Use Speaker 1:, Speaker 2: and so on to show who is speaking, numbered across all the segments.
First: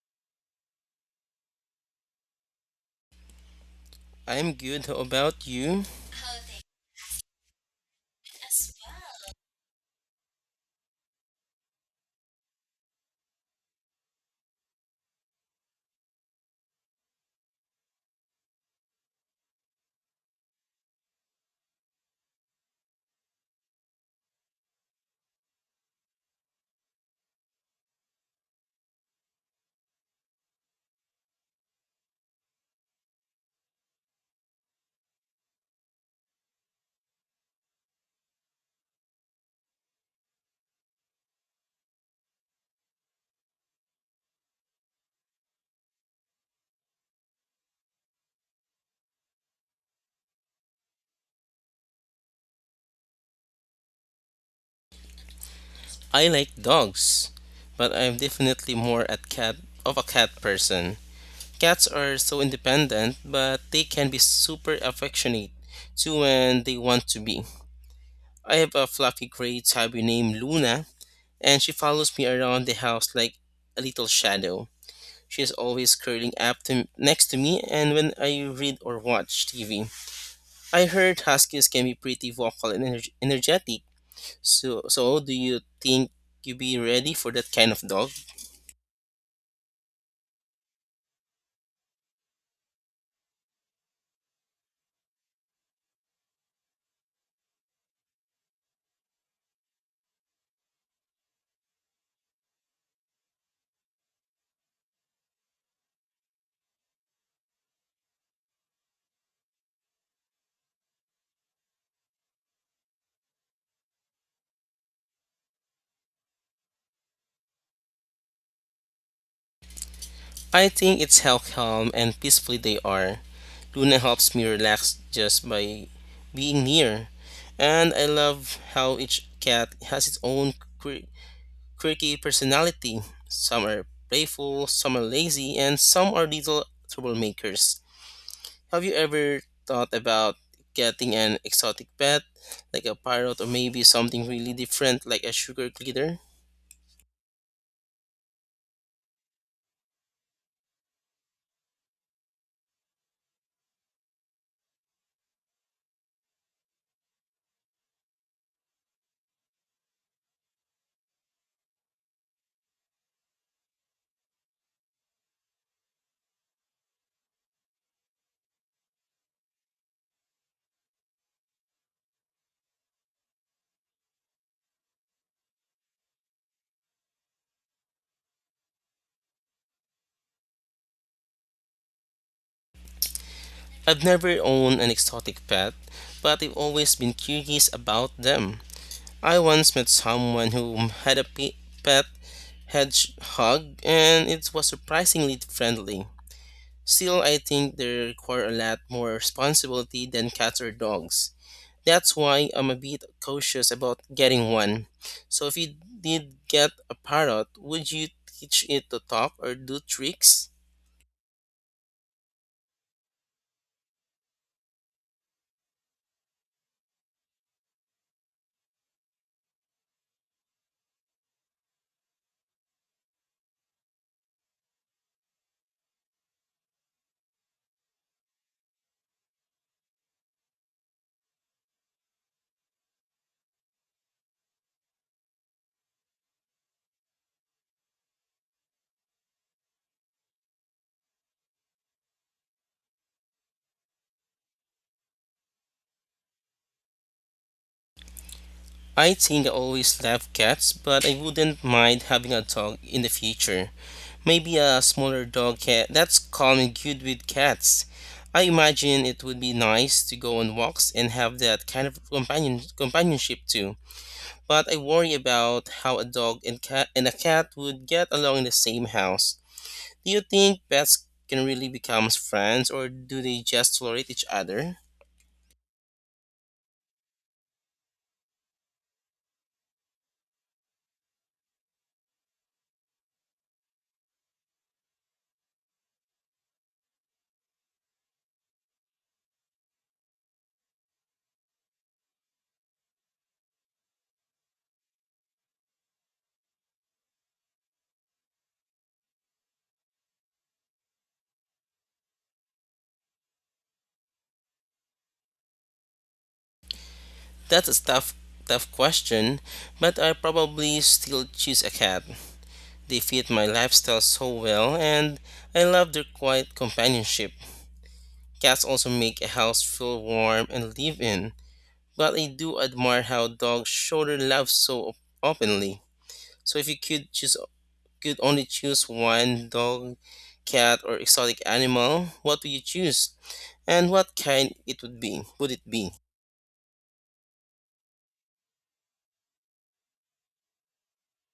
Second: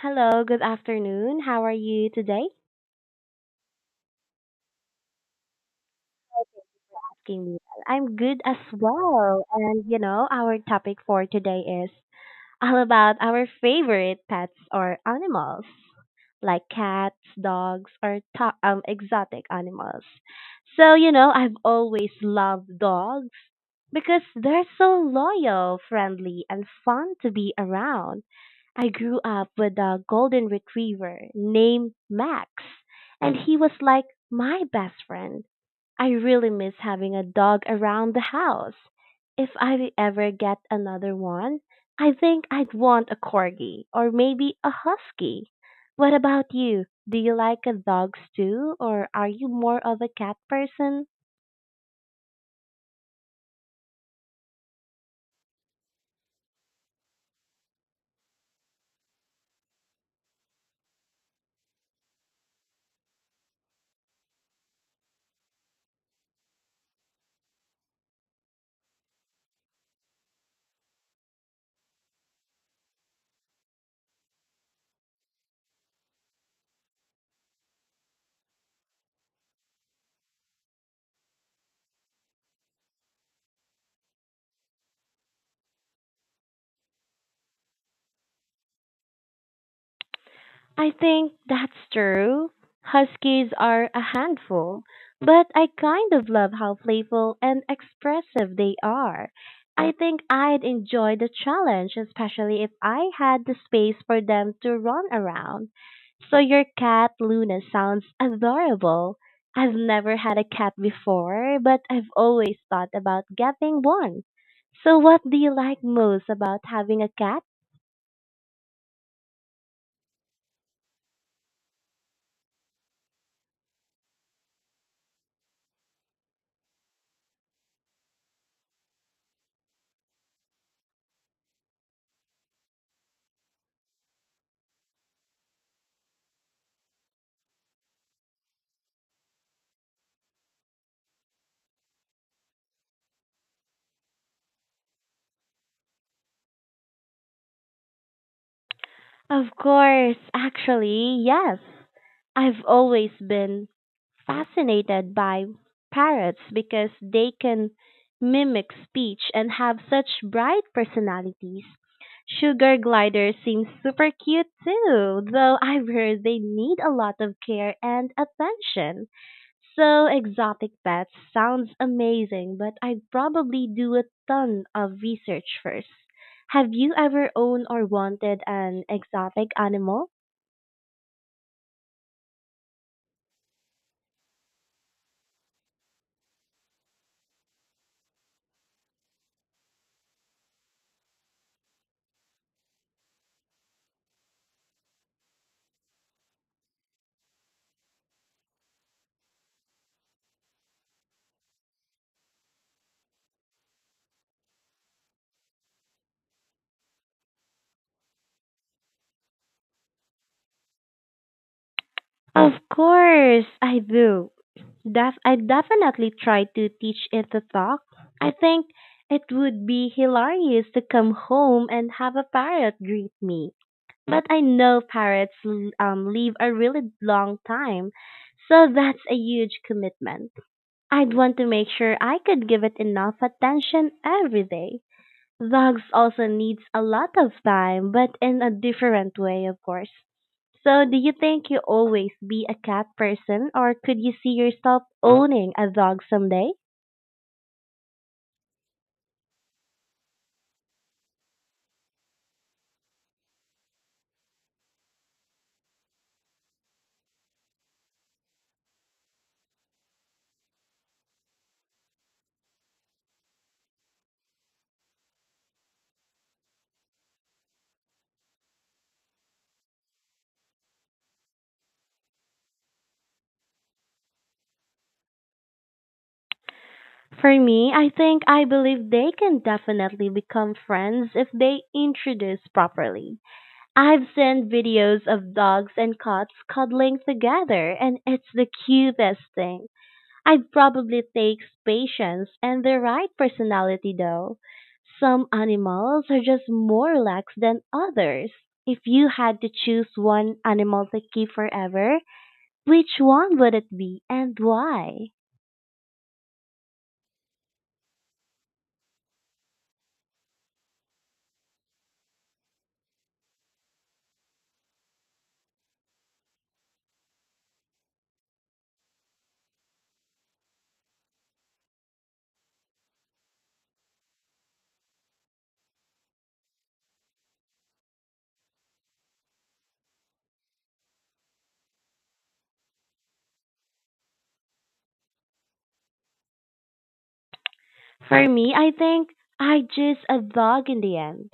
Speaker 1: Hello, good afternoon. How are you today,
Speaker 2: I'm good. How about you?
Speaker 1: Jamie? I'm good as well. And you know, our topic for today is all about our favorite pets or animals, like cats, dogs, or exotic animals. So, you know, I've always loved dogs because they're so loyal, friendly, and fun to be around. I grew up with a golden retriever named Max, and he was like my best friend. I really miss having a dog around the house. If I ever get another one, I think I'd want a corgi or maybe a husky. What about you? Do you like dogs too, or are you more of a cat person?
Speaker 2: I like dogs, but I'm definitely more at cat of a cat person. Cats are so independent, but they can be super affectionate too when they want to be. I have a fluffy gray tabby named Luna, and she follows me around the house like a little shadow. She is always next to me, and when I read or watch TV. I heard huskies can be pretty vocal and energetic. So do you think you be ready for that kind of dog?
Speaker 1: I think that's true. Huskies are a handful, but I kind of love how playful and expressive they are. I think I'd enjoy the challenge, especially if I had the space for them to run around. So your cat Luna sounds adorable. I've never had a cat before, but I've always thought about getting one. So what do you like most about having a cat?
Speaker 2: I think it's how calm and peacefully they are. Luna helps me relax just by being near, and I love how each cat has its own quirky personality. Some are playful, some are lazy, and some are little troublemakers. Have you ever thought about getting an exotic pet, like a parrot, or maybe something really different, like a sugar glider?
Speaker 1: Of course, actually, yes. I've always been fascinated by parrots because they can mimic speech and have such bright personalities. Sugar gliders seem super cute too, though I've heard they need a lot of care and attention. So exotic pets sounds amazing, but I'd probably do a ton of research first. Have you ever owned or wanted an exotic animal?
Speaker 2: I've never owned an exotic pet, but I've always been curious about them. I once met someone who had a pet hedgehog, and it was surprisingly friendly. Still, I think they require a lot more responsibility than cats or dogs. That's why I'm a bit cautious about getting one. So, if you did get a parrot, would you teach it to talk or do tricks?
Speaker 1: Of course, I do. I've definitely tried to teach it to talk. I think it would be hilarious to come home and have a parrot greet me. But I know parrots live a really long time, so that's a huge commitment. I'd want to make sure I could give it enough attention every day. Dogs also needs a lot of time, but in a different way, of course. So, do you think you always be a cat person, or could you see yourself owning a dog someday?
Speaker 2: I think I always love cats, but I wouldn't mind having a dog in the future. Maybe a smaller dog cat that's calm and good with cats. I imagine it would be nice to go on walks and have that kind of companionship too. But I worry about how a dog and cat and a cat would get along in the same house. Do you think pets can really become friends or do they just tolerate each other?
Speaker 1: For me, I think I believe they can definitely become friends if they introduce properly. I've seen videos of dogs and cats cuddling together, and it's the cutest thing. I'd probably takes patience and the right personality though. Some animals are just more lax than others. If you had to choose one animal to keep forever, which one would it be and why?
Speaker 2: That's a tough, Tough question, but I probably still choose a cat. They fit my lifestyle so well, and I love their quiet companionship. Cats also make a house feel warm and live in, but I do admire how dogs show their love so openly. So if you could choose, Could only choose one dog, cat, or exotic animal, what would you choose, and what kind it would be? Would it be?
Speaker 1: For me, I think I choose a dog in the end.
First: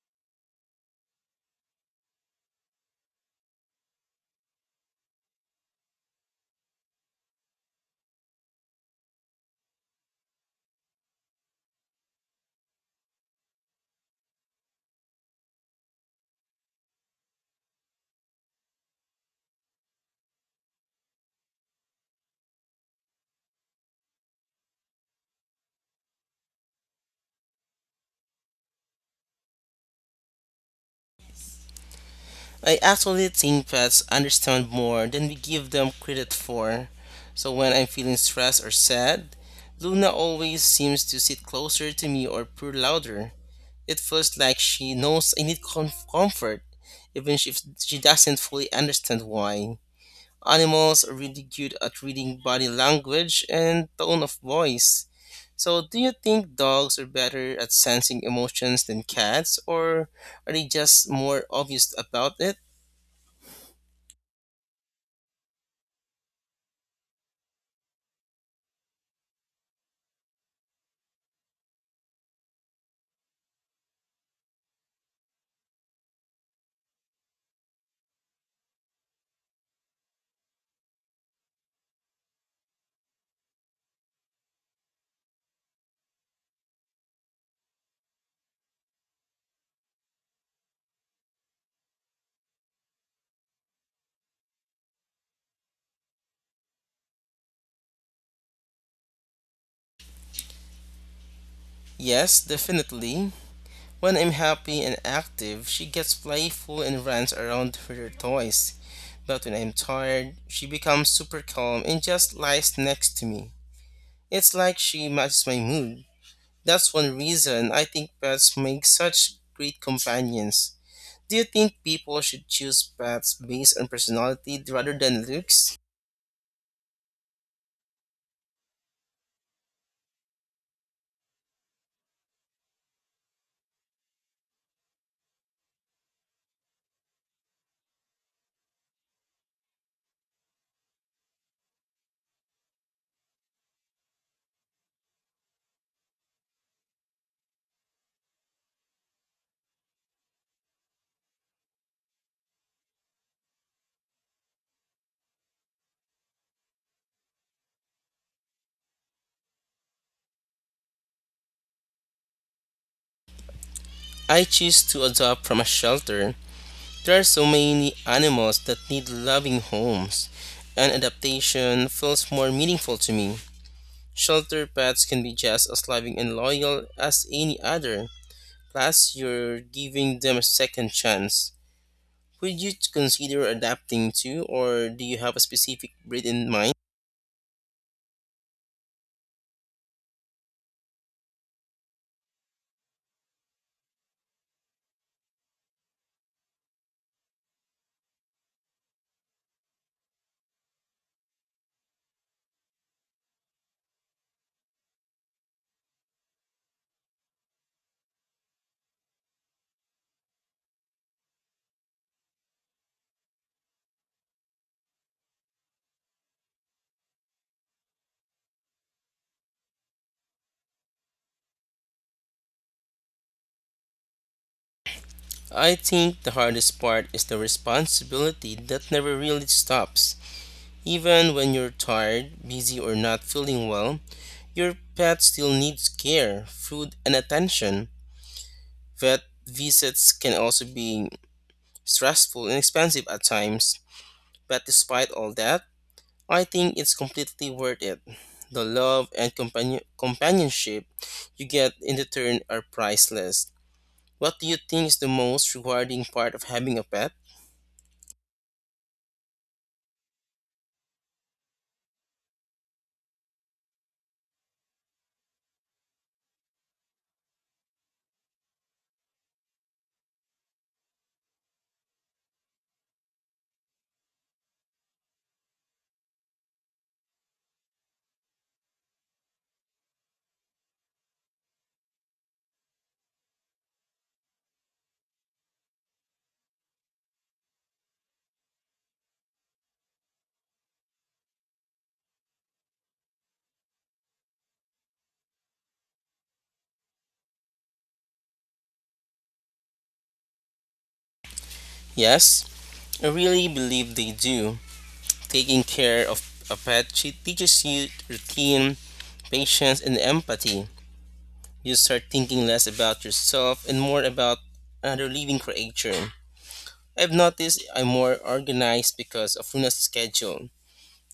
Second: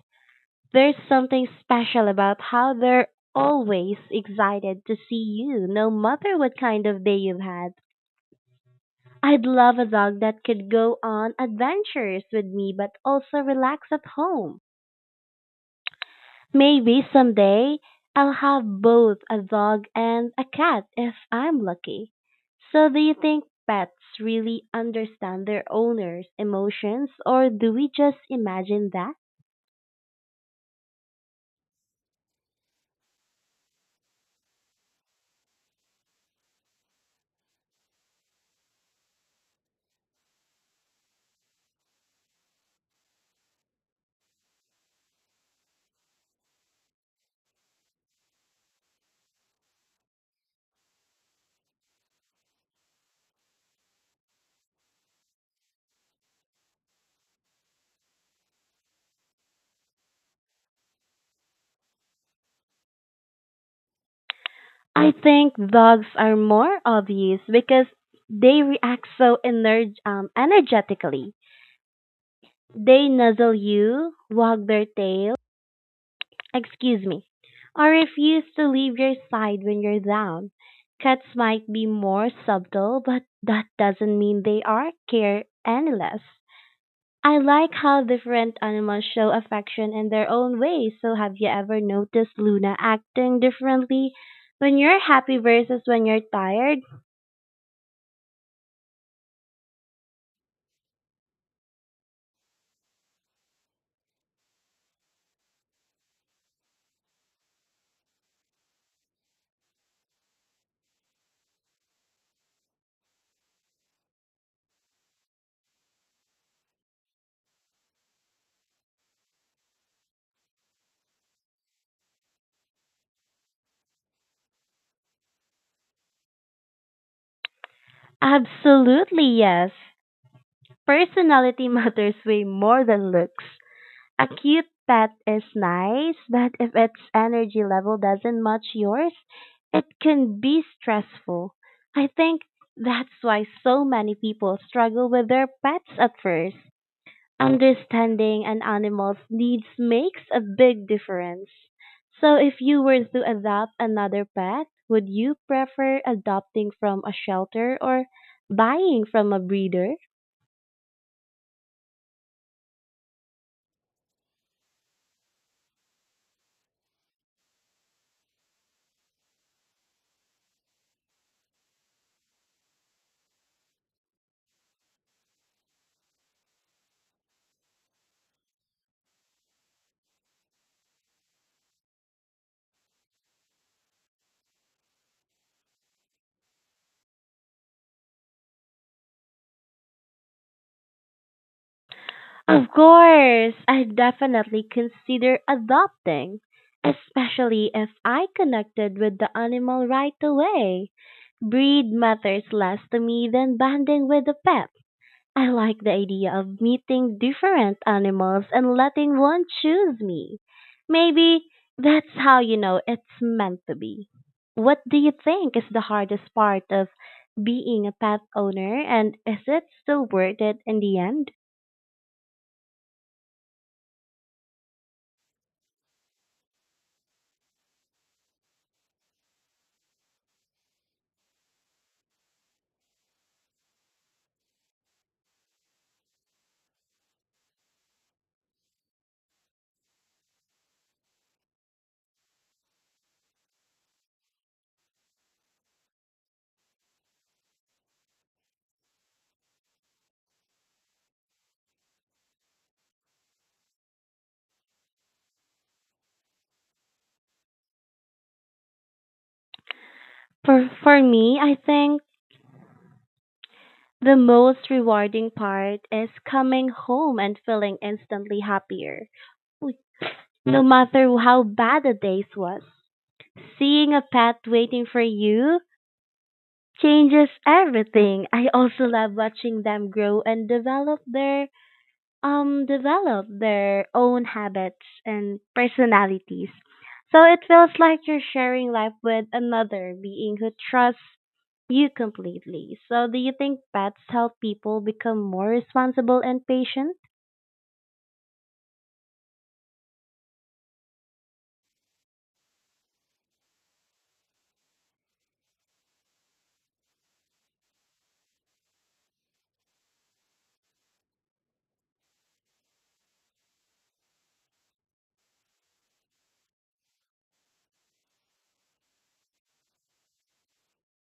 Speaker 1: There's something special about how they're always excited to see you, no matter what kind of day you've had. I'd love a dog that could go on adventures with me but also relax at home. Maybe someday I'll have both a dog and a cat if I'm lucky. So, do you think pets really understand their owners' emotions or do we just imagine that?
Speaker 2: I actually think pets understand more than we give them credit for. So when I'm feeling stressed or sad, Luna always seems to sit closer to me or purr louder. It feels like she knows I need comfort, even if she doesn't fully understand why. Animals are really good at reading body language and tone of voice. So, do you think dogs are better at sensing emotions than cats, or are they just more obvious about it?
Speaker 1: I think dogs are more obvious because they react so energetically. They nuzzle you, wag their tail, excuse me, or refuse to leave your side when you're down. Cats might be more subtle, but that doesn't mean they are care any less. I like how different animals show affection in their own ways. So, have you ever noticed Luna acting differently when you're happy versus when you're tired?
Speaker 2: Yes, definitely. When I'm happy and active, she gets playful and runs around with her toys. But when I'm tired, she becomes super calm and just lies next to me. It's like she matches my mood. That's one reason I think pets make such great companions. Do you think people should choose pets based on personality rather than looks?
Speaker 1: Absolutely, yes. Personality matters way more than looks. A cute pet is nice, but if its energy level doesn't match yours, it can be stressful. I think that's why so many people struggle with their pets at first. Understanding an animal's needs makes a big difference. So, if you were to adopt another pet, would you prefer adopting from a shelter or buying from a breeder?
Speaker 2: I choose to adopt from a shelter. There are so many animals that need loving homes, and adaptation feels more meaningful to me. Shelter pets can be just as loving and loyal as any other, plus, you're giving them a second chance. Would you consider adapting to, Or do you have a specific breed in mind?
Speaker 1: Of course, I definitely consider adopting, especially if I connected with the animal right away. Breed matters less to me than bonding with a pet. I like the idea of meeting different animals and letting one choose me. Maybe that's how you know it's meant to be. What do you think is the hardest part of being a pet owner and is it still worth it in the end?
Speaker 2: I think the hardest part is the responsibility that never really stops. Even when you're tired, busy, or not feeling well, your pet still needs care, food, and attention. Vet visits can also be stressful and expensive at times, but despite all that, I think it's completely worth it. The love and companionship you get in return are priceless. What do you think is the most rewarding part of having a pet?
Speaker 1: For me, I think the most rewarding part is coming home and feeling instantly happier. W- No matter how bad the day was, seeing a pet waiting for you changes everything. I also love watching them grow and develop their own habits and personalities. So it feels like you're sharing life with another being who trusts you completely. So do you think pets help people become more responsible and patient?
Speaker 2: Yes, I really believe they do. Taking care of a pet she teaches you routine, patience, and empathy. You start thinking less about yourself and more about another living creature. I've noticed I'm more organized because of Luna's schedule.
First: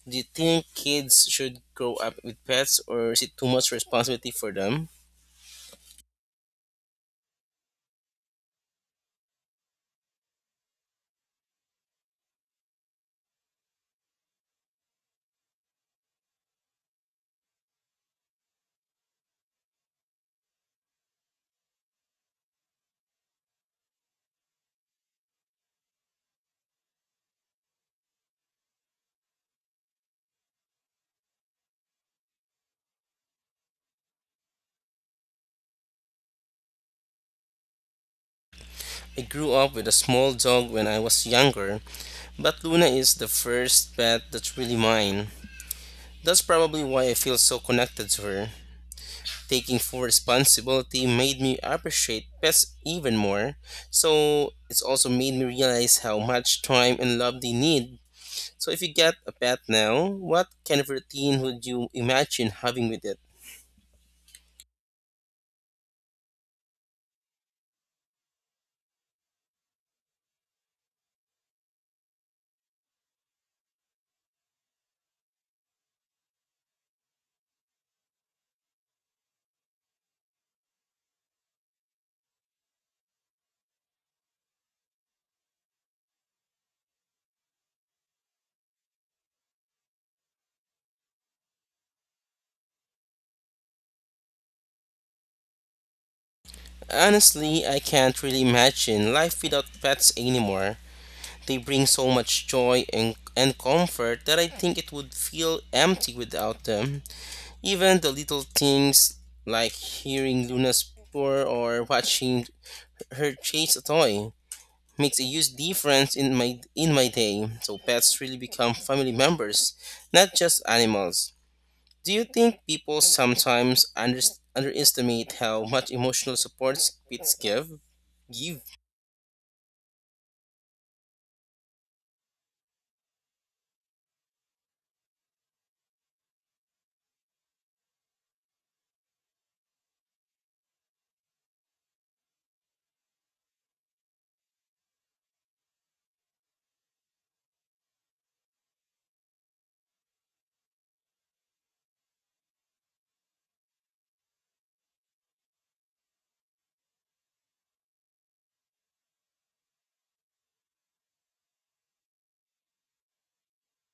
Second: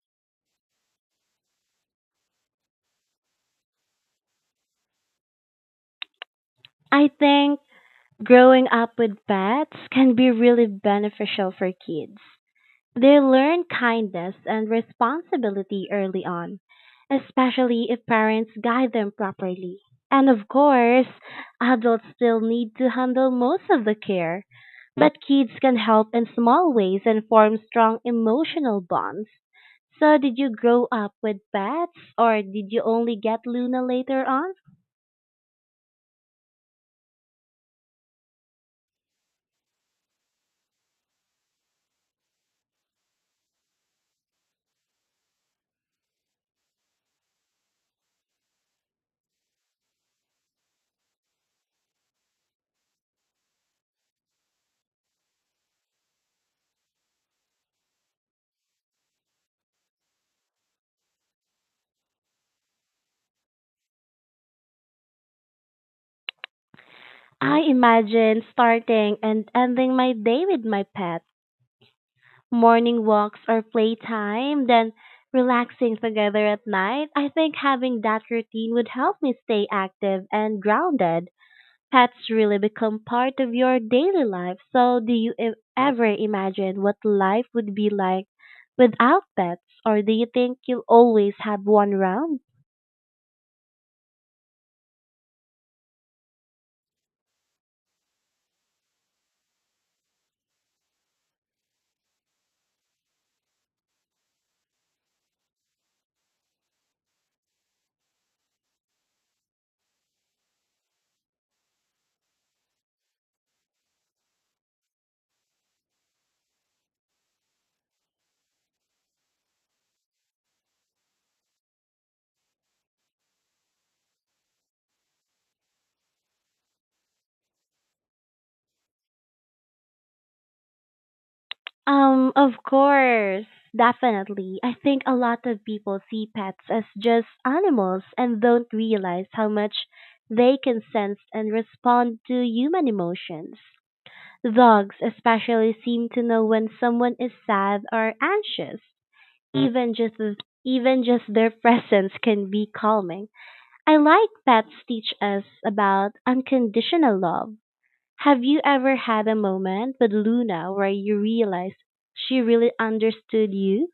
Speaker 2: Do you think kids should grow up with pets or is it too much responsibility for them?
Speaker 1: I think growing up with pets can be really beneficial for kids. They learn kindness and responsibility early on, especially if parents guide them properly. And of course, adults still need to handle most of the care, but kids can help in small ways and form strong emotional bonds. So, did you grow up with pets or did you only get Luna later on?
Speaker 2: I grew up with a small dog when I was younger, but Luna is the first pet that's really mine. That's probably why I feel so connected to her. Taking full responsibility made me appreciate pets even more. So it's also made me realize how much time and love they need. So if you get a pet now, what kind of routine would you imagine having with it?
Speaker 1: I imagine starting and ending my day with my pet morning walks or playtime, then relaxing together at night, I think having that routine would help me stay active and grounded. Pets really become part of your daily life. So, do you ever imagine what life would be like without pets, or do you think you'll always have one around?
Speaker 2: Honestly, I can't really imagine life without pets anymore. They bring so much joy and comfort that I think it would feel empty without them. Even the little things like hearing Luna purr or watching her chase a toy makes a huge difference in my day. So pets really become family members, not just animals. Do you think people sometimes underestimate how much emotional support pets give?
Speaker 1: Of course. Definitely. I think a lot of people see pets as just animals and don't realize how much they can sense and respond to human emotions. Dogs especially seem to know when someone is sad or anxious. Mm. Even just their presence can be calming. I like pets teach us about unconditional love have you ever had a moment with Luna where you realized she really understood you?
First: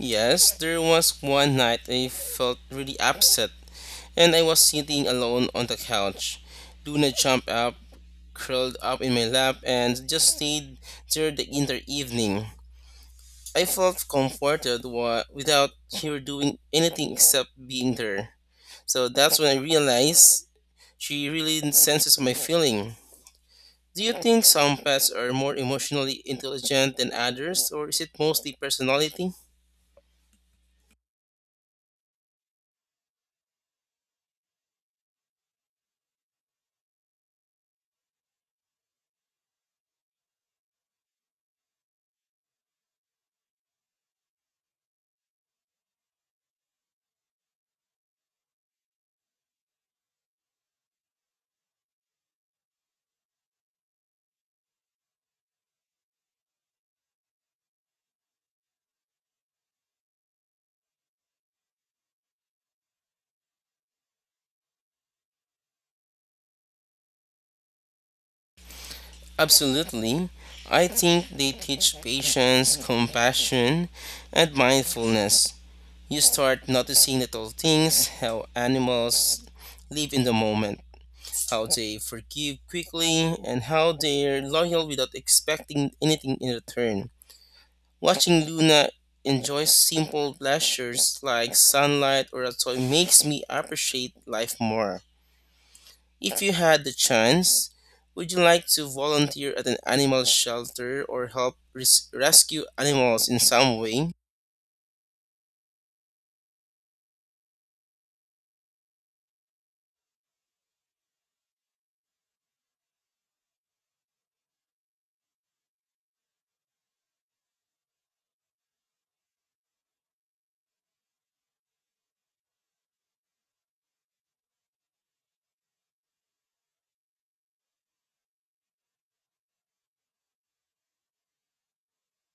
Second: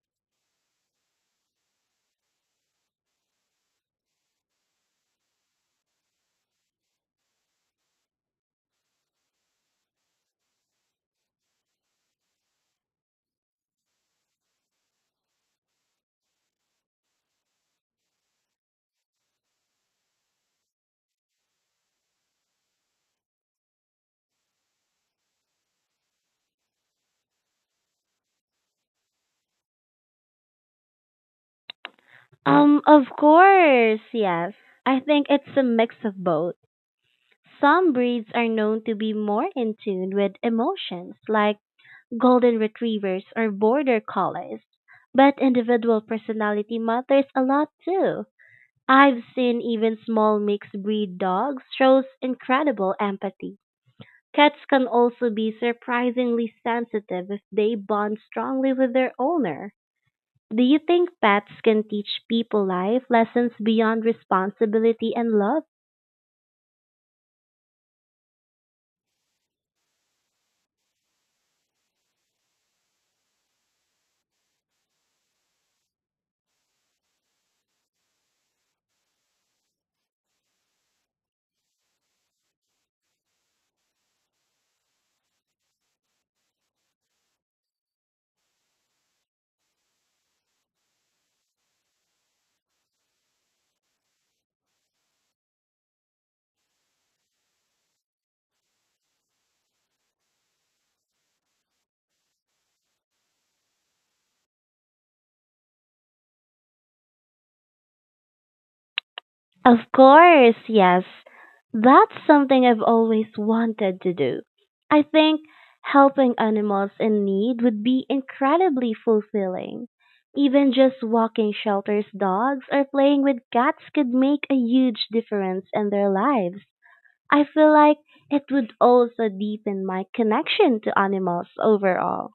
Speaker 2: Yes, there was one night I felt really upset, and I was sitting alone on the couch. Luna jumped up, curled up in my lap, and just stayed there the entire evening. I felt comforted without her doing anything except being there. So that's when I realized she really senses my feeling. Do you think some pets are more emotionally intelligent than others, or is it mostly personality?
Speaker 1: Of course, yes. I think it's a mix of both. Some breeds are known to be more in tune with emotions, like golden retrievers or border collies. But individual personality matters a lot too. I've seen even small mixed breed dogs shows incredible empathy. Cats can also be surprisingly sensitive if they bond strongly with their owner. Do you think pets can teach people life lessons beyond responsibility and love?
Speaker 2: Absolutely. I think they teach patience, compassion, and mindfulness. You start noticing little things, how animals live in the moment, how they forgive quickly, and how they're loyal without expecting anything in return. Watching Luna enjoy simple pleasures like sunlight or a toy makes me appreciate life more. If you had the chance, would you like to volunteer at an animal shelter or help rescue animals in some way?
Speaker 1: Of course, yes. That's something I've always wanted to do. I think helping animals in need would be incredibly fulfilling. Even just walking shelters dogs or playing with cats could make a huge difference in their lives. I feel like it would also deepen my connection to animals overall.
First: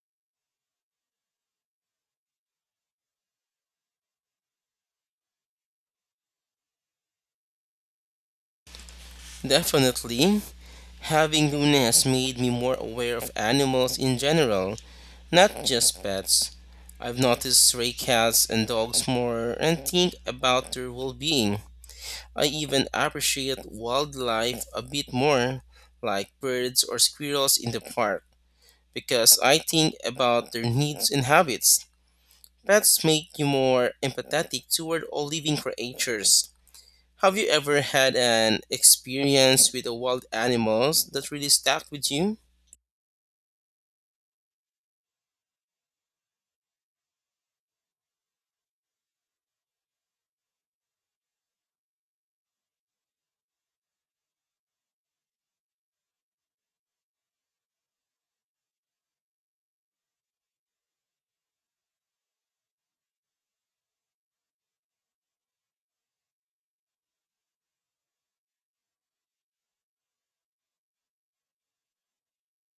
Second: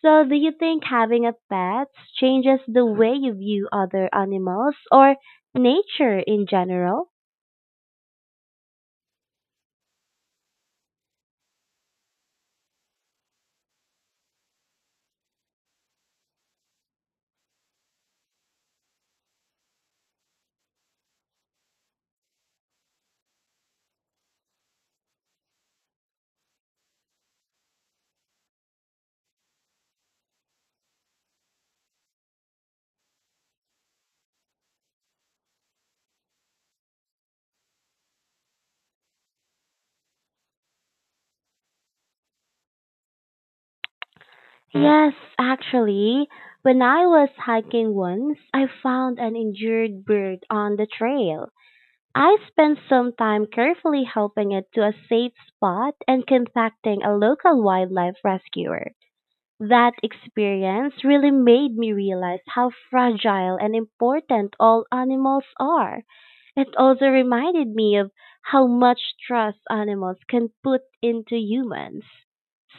Speaker 1: So, do you think having a pet changes the way you view other animals or nature in general?
Speaker 2: Definitely. Having Luna has made me more aware of animals in general, not just pets. I've noticed stray cats and dogs more and think about their well being. I even appreciate wildlife a bit more, like birds or squirrels in the park, because I think about their needs and habits. Pets make you more empathetic toward all living creatures. Have you ever had an experience with a wild animals that really stuck with you?
Speaker 1: Yes, actually. When I was hiking once, I found an injured bird on the trail. I spent some time carefully helping it to a safe spot and contacting a local wildlife rescuer. That experience really made me realize how fragile and important all animals are. It also reminded me of how much trust animals can put into humans.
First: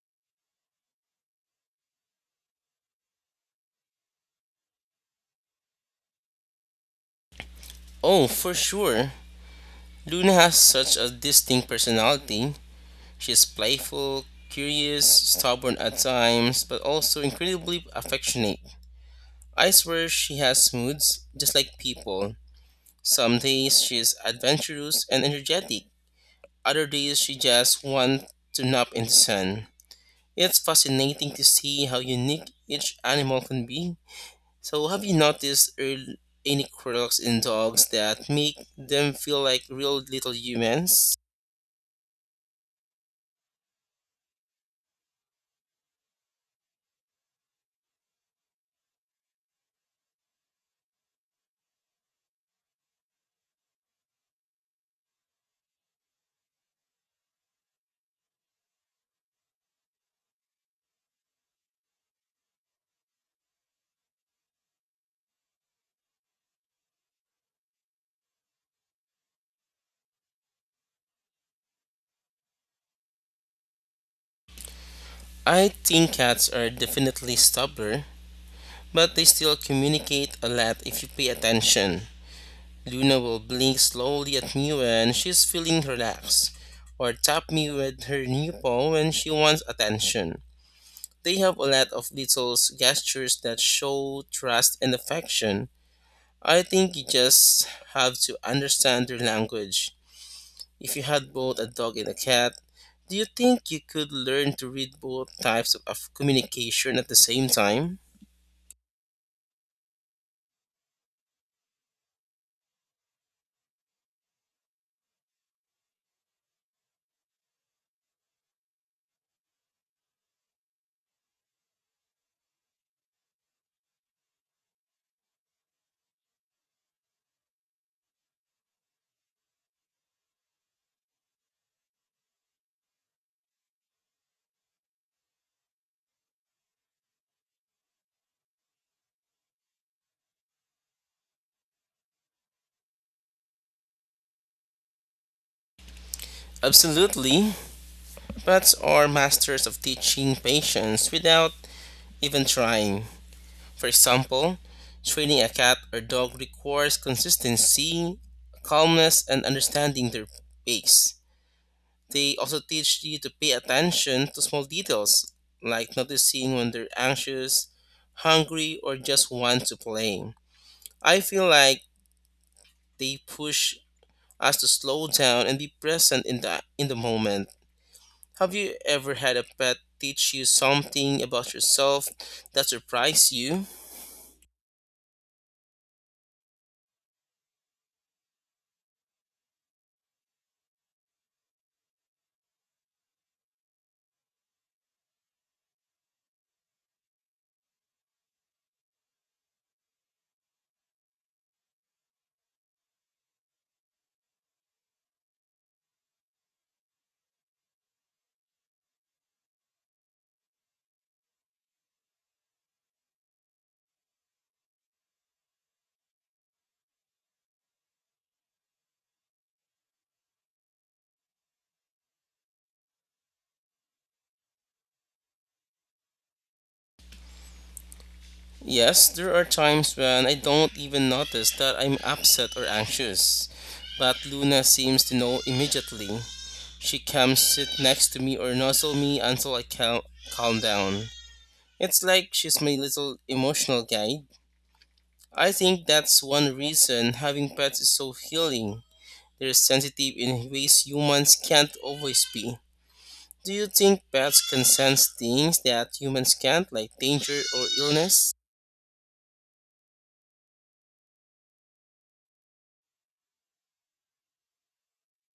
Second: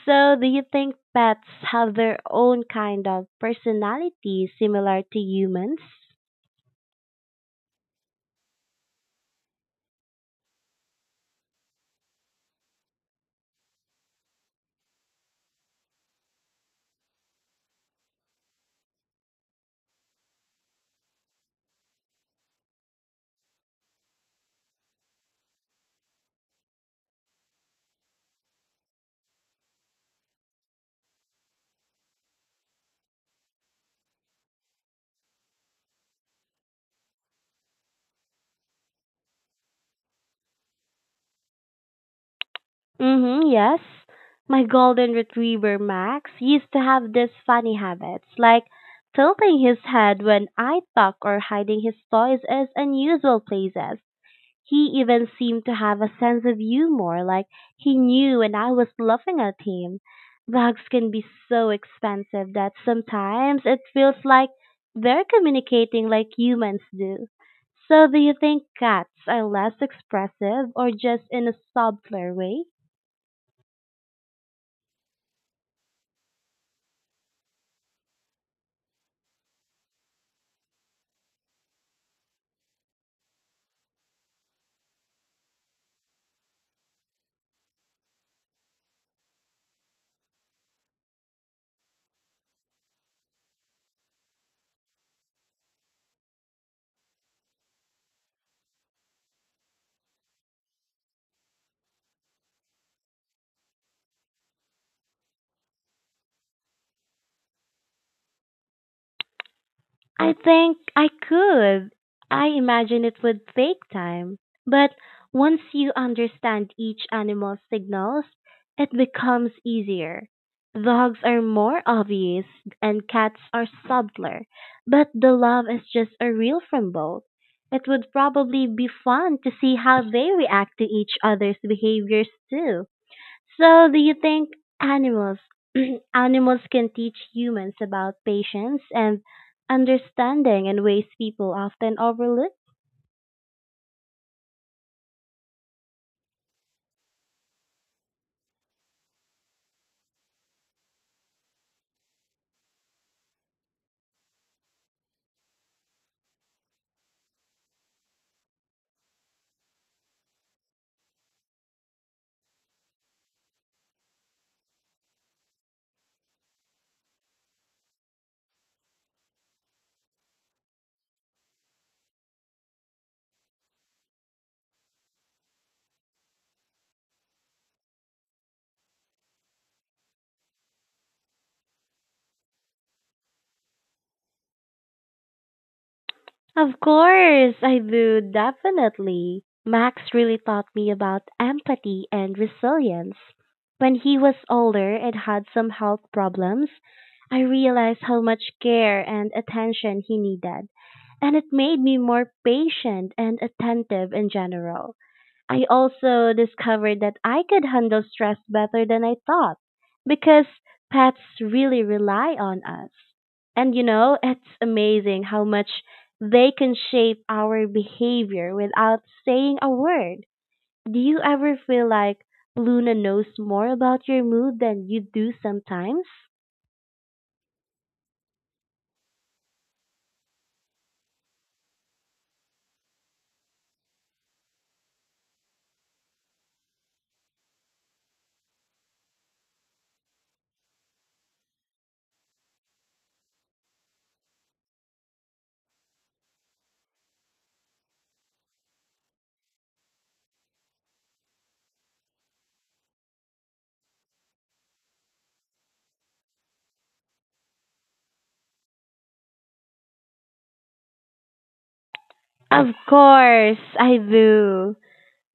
Speaker 1: So, do you think pets have their own kind of personality similar to humans?
Speaker 2: Oh, for sure. Luna has such a distinct personality. She's playful, curious, stubborn at times, but also incredibly affectionate. I swear she has moods just like people. Some days she's adventurous and energetic. Other days she just wants to nap in the sun. It's fascinating to see how unique each animal can be. So, have you noticed any quirks in dogs that make them feel like real little humans?
Speaker 1: Mm-hmm, yes. My golden retriever Max used to have these funny habits, like tilting his head when I talk or hiding his toys in unusual places. He even seemed to have a sense of humor, like he knew when I was laughing at him. Dogs can be so expensive that sometimes it feels like they're communicating like humans do. So, do you think cats are less expressive or just in a subtler way?
Speaker 2: I think cats are definitely stubborn, but they still communicate a lot if you pay attention. Luna will blink slowly at me when she's feeling relaxed, or tap me with her new paw when she wants attention. They have a lot of little gestures that show trust and affection. I think you just have to understand their language. If you had both a dog and a cat, do you think you could learn to read both types of communication at the same time?
Speaker 1: I think I could. I imagine it would take time, but once you understand each animal's signals, it becomes easier. Dogs are more obvious and cats are subtler, but the love is just a reel from both. It would probably be fun to see how they react to each other's behaviors too. So, do you think animals animals can teach humans about patience and understanding in ways people often overlook?
Speaker 2: Absolutely. Pets are masters of teaching patience without even trying. For example, training a cat or dog requires consistency, calmness, and understanding their pace. They also teach you to pay attention to small details, like noticing when they're anxious, hungry, or just want to play. I feel like they push us to slow down and be present in the moment. Have you ever had a pet teach you something about yourself that surprised you?
Speaker 1: Of course, I do definitely. Max really taught me about empathy and resilience. When he was older and had some health problems, I realized how much care and attention he needed, and it made me more patient and attentive in general. I also discovered that I could handle stress better than I thought because pets really rely on us. And you know, it's amazing how much they can shape our behavior without saying a word. Do you ever feel like Luna knows more about your mood than you do sometimes?
Speaker 2: Yes, there are times when I don't even notice that I'm upset or anxious, but Luna seems to know immediately. She comes sit next to me or nuzzle me until I calm down. It's like she's my little emotional guide. I think that's one reason having pets is so healing. They're sensitive in ways humans can't always be. Do you think pets can sense things that humans can't, like danger or illness?
Speaker 1: Of course, I do.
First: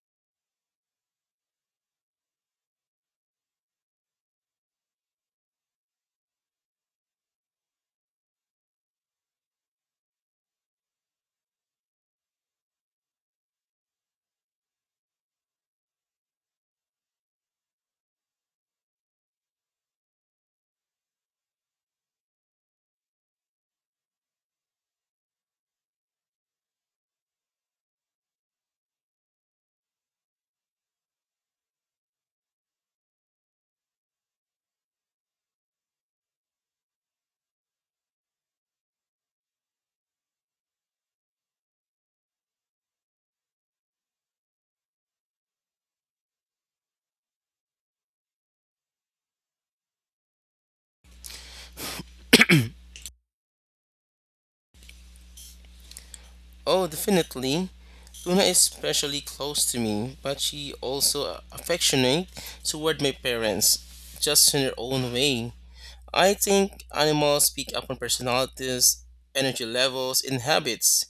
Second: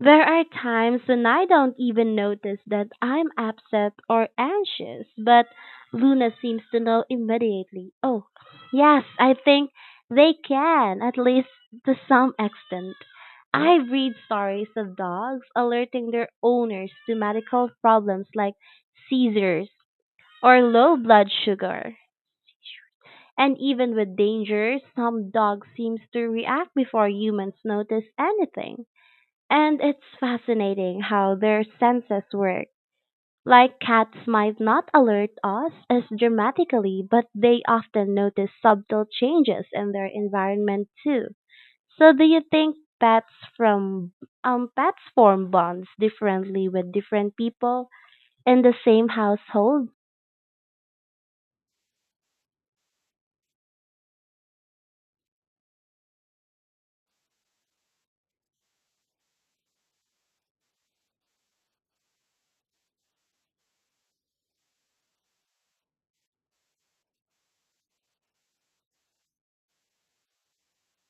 Speaker 1: There are times when I don't even notice that I'm upset or anxious, but Luna seems to know immediately. Oh, yes, I think they can, at least to some extent. I read stories of dogs alerting their owners to medical problems like seizures or low blood sugar. And even with danger, some dogs seems to react before humans notice anything. And it's fascinating how their senses work. Like cats might not alert us as dramatically, but they often notice subtle changes in their environment too. So do you think from pets form bonds differently with different people in the same household?
Speaker 2: Oh, definitely. Luna is especially close to me, but she also affectionate toward my parents, just in her own way. I think animals pick up on personalities, energy levels, and habits.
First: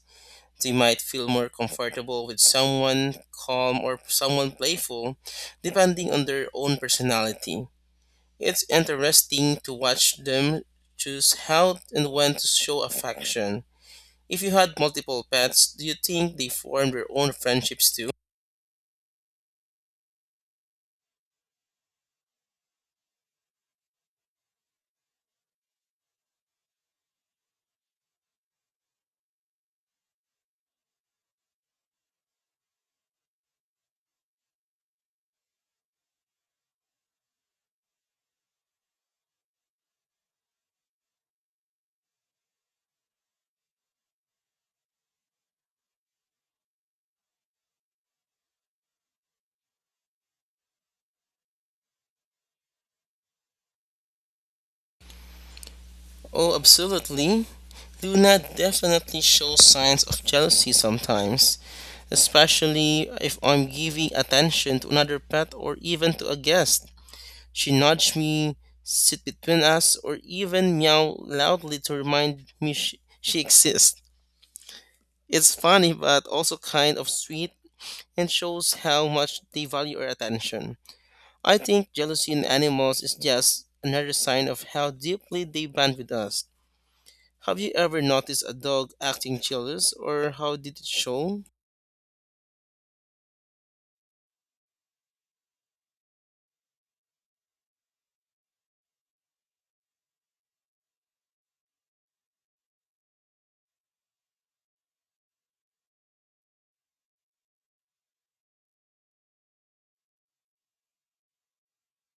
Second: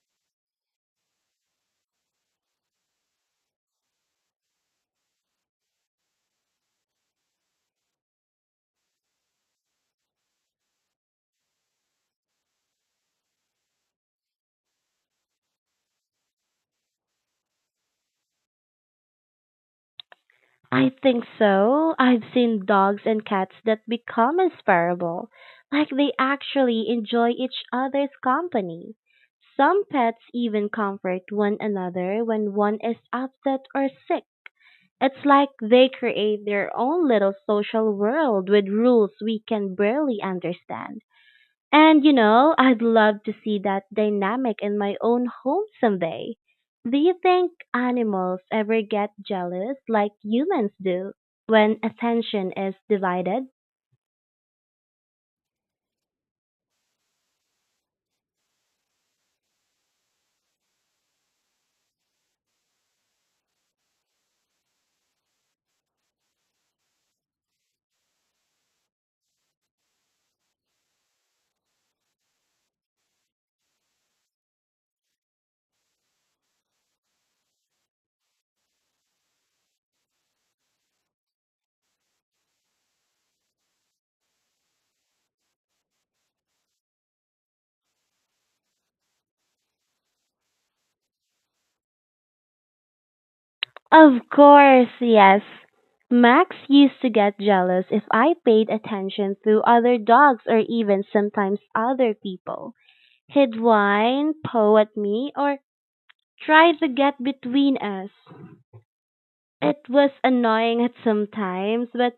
Speaker 2: They might feel more comfortable with someone calm or someone playful, depending on their own personality. It's interesting to watch them choose how and when to show affection. If you had multiple pets, do you think they form their own friendships too?
Speaker 1: I think so. I've seen dogs and cats that become inseparable, like they actually enjoy each other's company. Some pets even comfort one another when one is upset or sick. It's like they create their own little social world with rules we can barely understand. And you know, I'd love to see that dynamic in my own home someday. Do you think animals ever get jealous like humans do when attention is divided?
Speaker 2: Oh, absolutely. Luna definitely shows signs of jealousy sometimes, especially if I'm giving attention to another pet or even to a guest. She nudges me, sit between us, or even meow loudly to remind me she exists. It's funny but also kind of sweet and shows how much they value our attention. I think jealousy in animals is just another sign of how deeply they bond with us. Have you ever noticed a dog acting jealous or how did it show?
Speaker 1: Of course, yes. Max used to get jealous if I paid attention to other dogs or even sometimes other people. He'd whine, paw at me, or try to get between us. It was annoying at some times, but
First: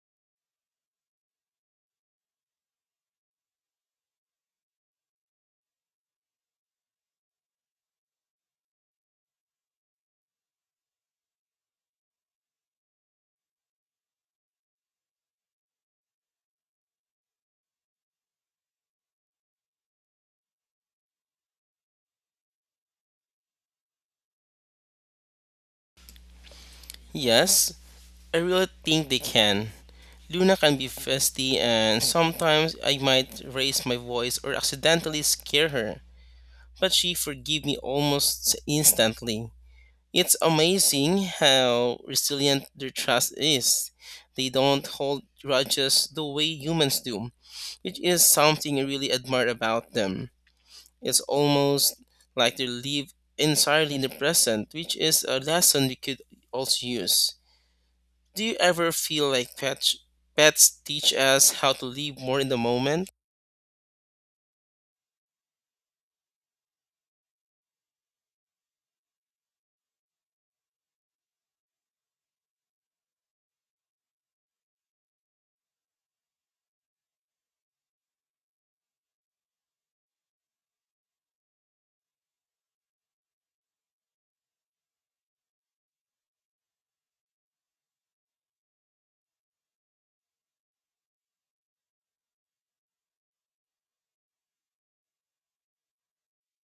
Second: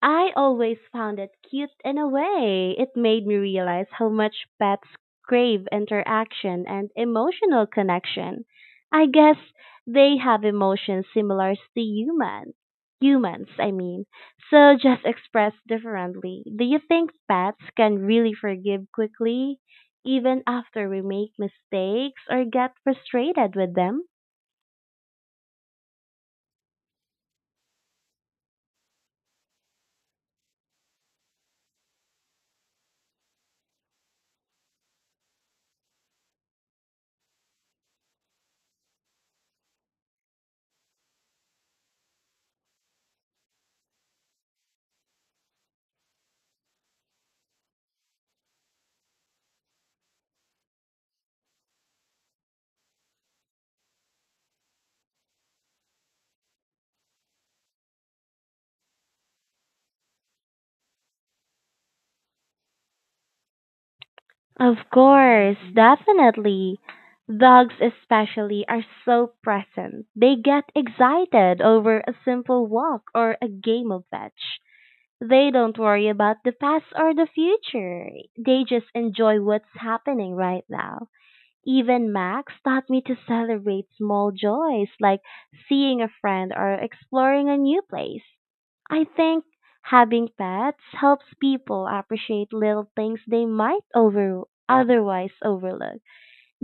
Speaker 1: I always found it cute in a way. It made me realize how much pets crave interaction and emotional connection. I guess they have emotions similar to humans, I mean. So just expressed differently. Do you think pets can really forgive quickly even after we make mistakes or get frustrated with them?
Speaker 2: Yes, I really think they can. Luna can be festy and sometimes I might raise my voice or accidentally scare her, but she forgive me almost instantly. It's amazing how resilient their trust is. They don't hold grudges the way humans do, which is something I really admire about them. It's almost like they live entirely in the present, which is a lesson we could also use. Do you ever feel like pets teach us how to live more in the moment?
Speaker 1: Of course, definitely. Dogs, especially, are so present. They get excited over a simple walk or a game of fetch. They don't worry about the past or the future. They just enjoy what's happening right now. Even Max taught me to celebrate small joys like seeing a friend or exploring a new place. I think having pets helps people appreciate little things they might over otherwise overlook.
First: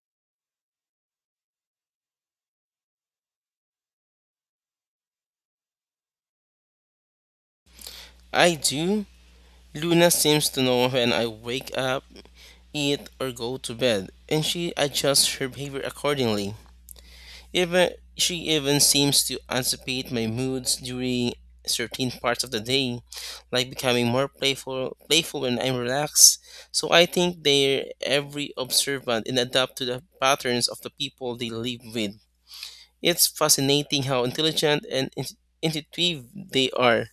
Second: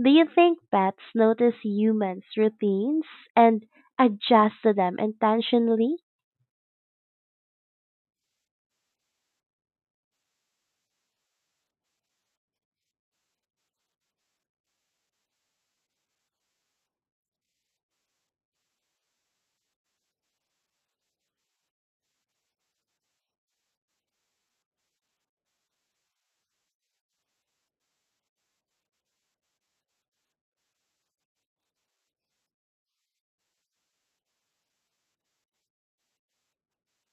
Speaker 1: Do you think pets notice humans' routines and adjust to them intentionally?
Speaker 2: I do. Luna seems to know when I wake up, eat, or go to bed, and she adjusts her behavior accordingly. Even She even seems to anticipate my moods during certain parts of the day, like becoming more playful when I'm relaxed. So I think they're every observant and adapt to the patterns of the people they live with. It's fascinating how intelligent and intuitive they are.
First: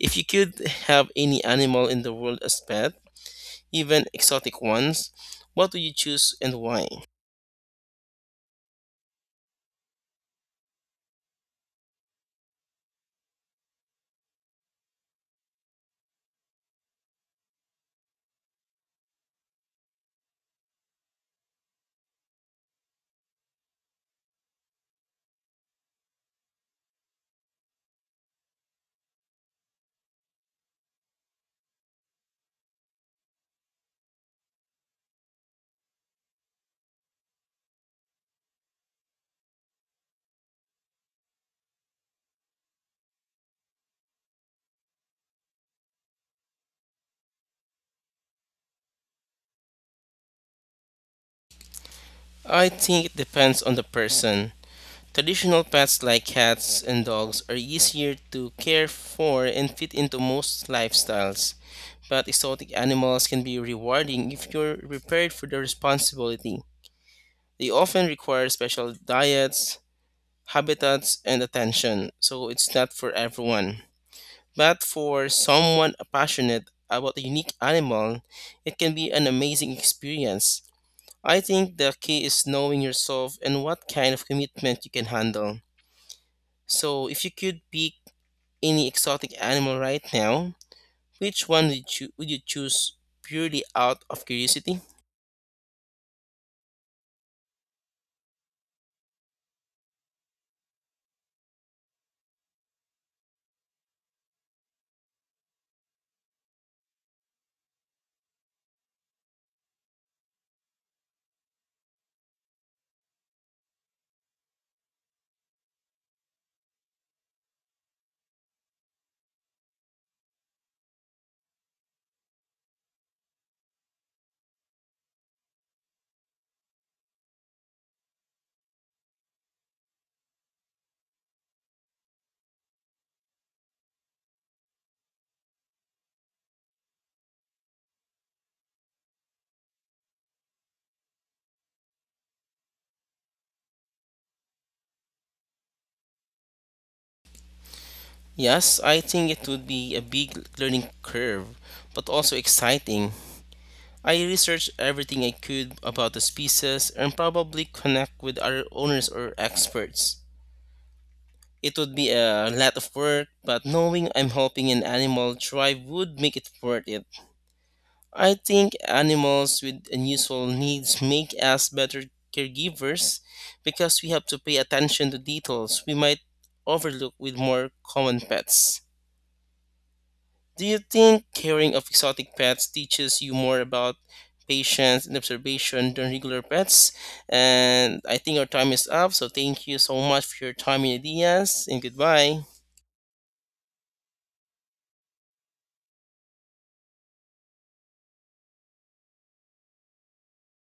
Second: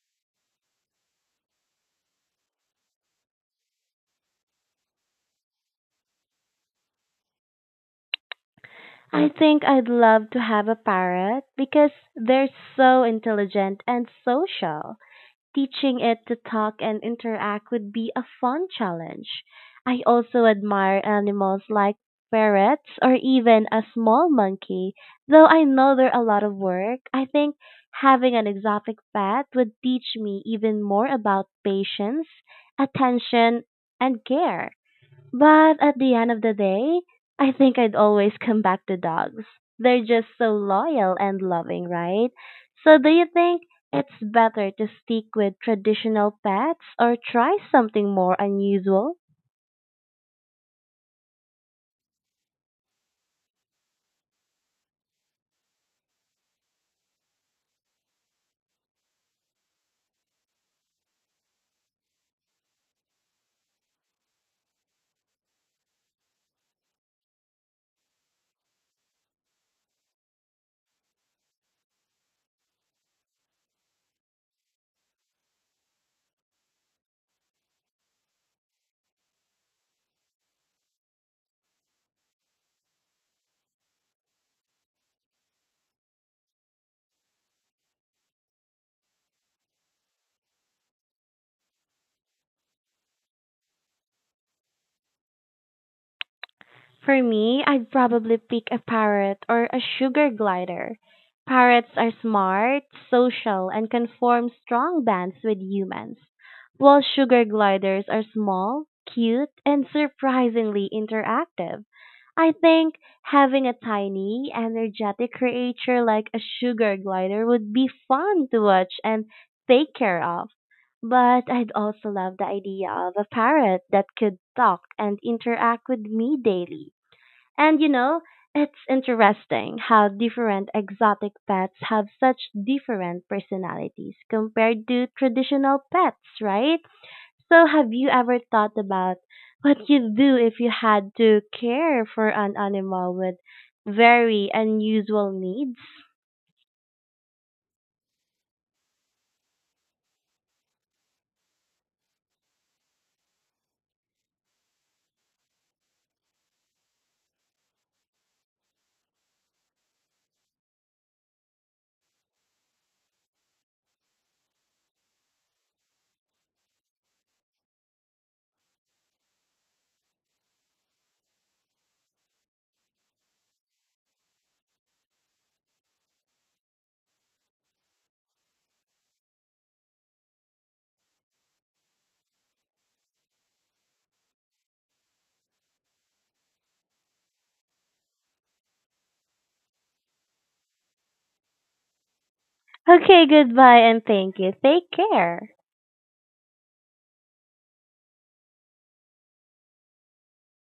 Speaker 2: If you could have any animal in the world as pet, even exotic ones, what do you choose and why?
Speaker 1: I think I'd love to have a parrot because they're so intelligent and social. Teaching it to talk and interact would be a fun challenge. I also admire animals like ferrets or even a small monkey. Though I know they're a lot of work, I think having an exotic pet would teach me even more about patience, attention, and care. But at the end of the day, I think I'd always come back to dogs. They're just so loyal and loving, right? So do you think it's better to stick with traditional pets or try something more unusual?
Speaker 2: I think it depends on the person. Traditional pets like cats and dogs are easier to care for and fit into most lifestyles, but exotic animals can be rewarding if you're prepared for the responsibility. They often require special diets, habitats, and attention, so it's not for everyone. But for someone passionate about a unique animal, it can be an amazing experience. I think the key is knowing yourself and what kind of commitment you can handle. So, if you could pick any exotic animal right now, which one would you choose purely out of curiosity?
Speaker 1: For me, I'd probably pick a parrot or a sugar glider. Parrots are smart, social, and can form strong bonds with humans, while sugar gliders are small, cute, and surprisingly interactive. I think having a tiny, energetic creature like a sugar glider would be fun to watch and take care of. But I'd also love the idea of a parrot that could talk and interact with me daily. And you know, it's interesting how different exotic pets have such different personalities compared to traditional pets, right? So, have you ever thought about what you'd do if you had to care for an animal with very unusual needs?
Speaker 2: Yes, I think it would be a big learning curve, but also exciting. I researched everything I could about the species and probably connect with other owners or experts. It would be a lot of work, but knowing I'm helping an animal thrive would make it worth it. I think animals with unusual needs make us better caregivers because we have to pay attention to details we might overlook with more common pets. Do you think caring of exotic pets teaches you more about patience and observation than regular pets? And I think our time is up, so thank you so much for your time and ideas, and goodbye.
Speaker 1: Okay, goodbye and thank you. Take care.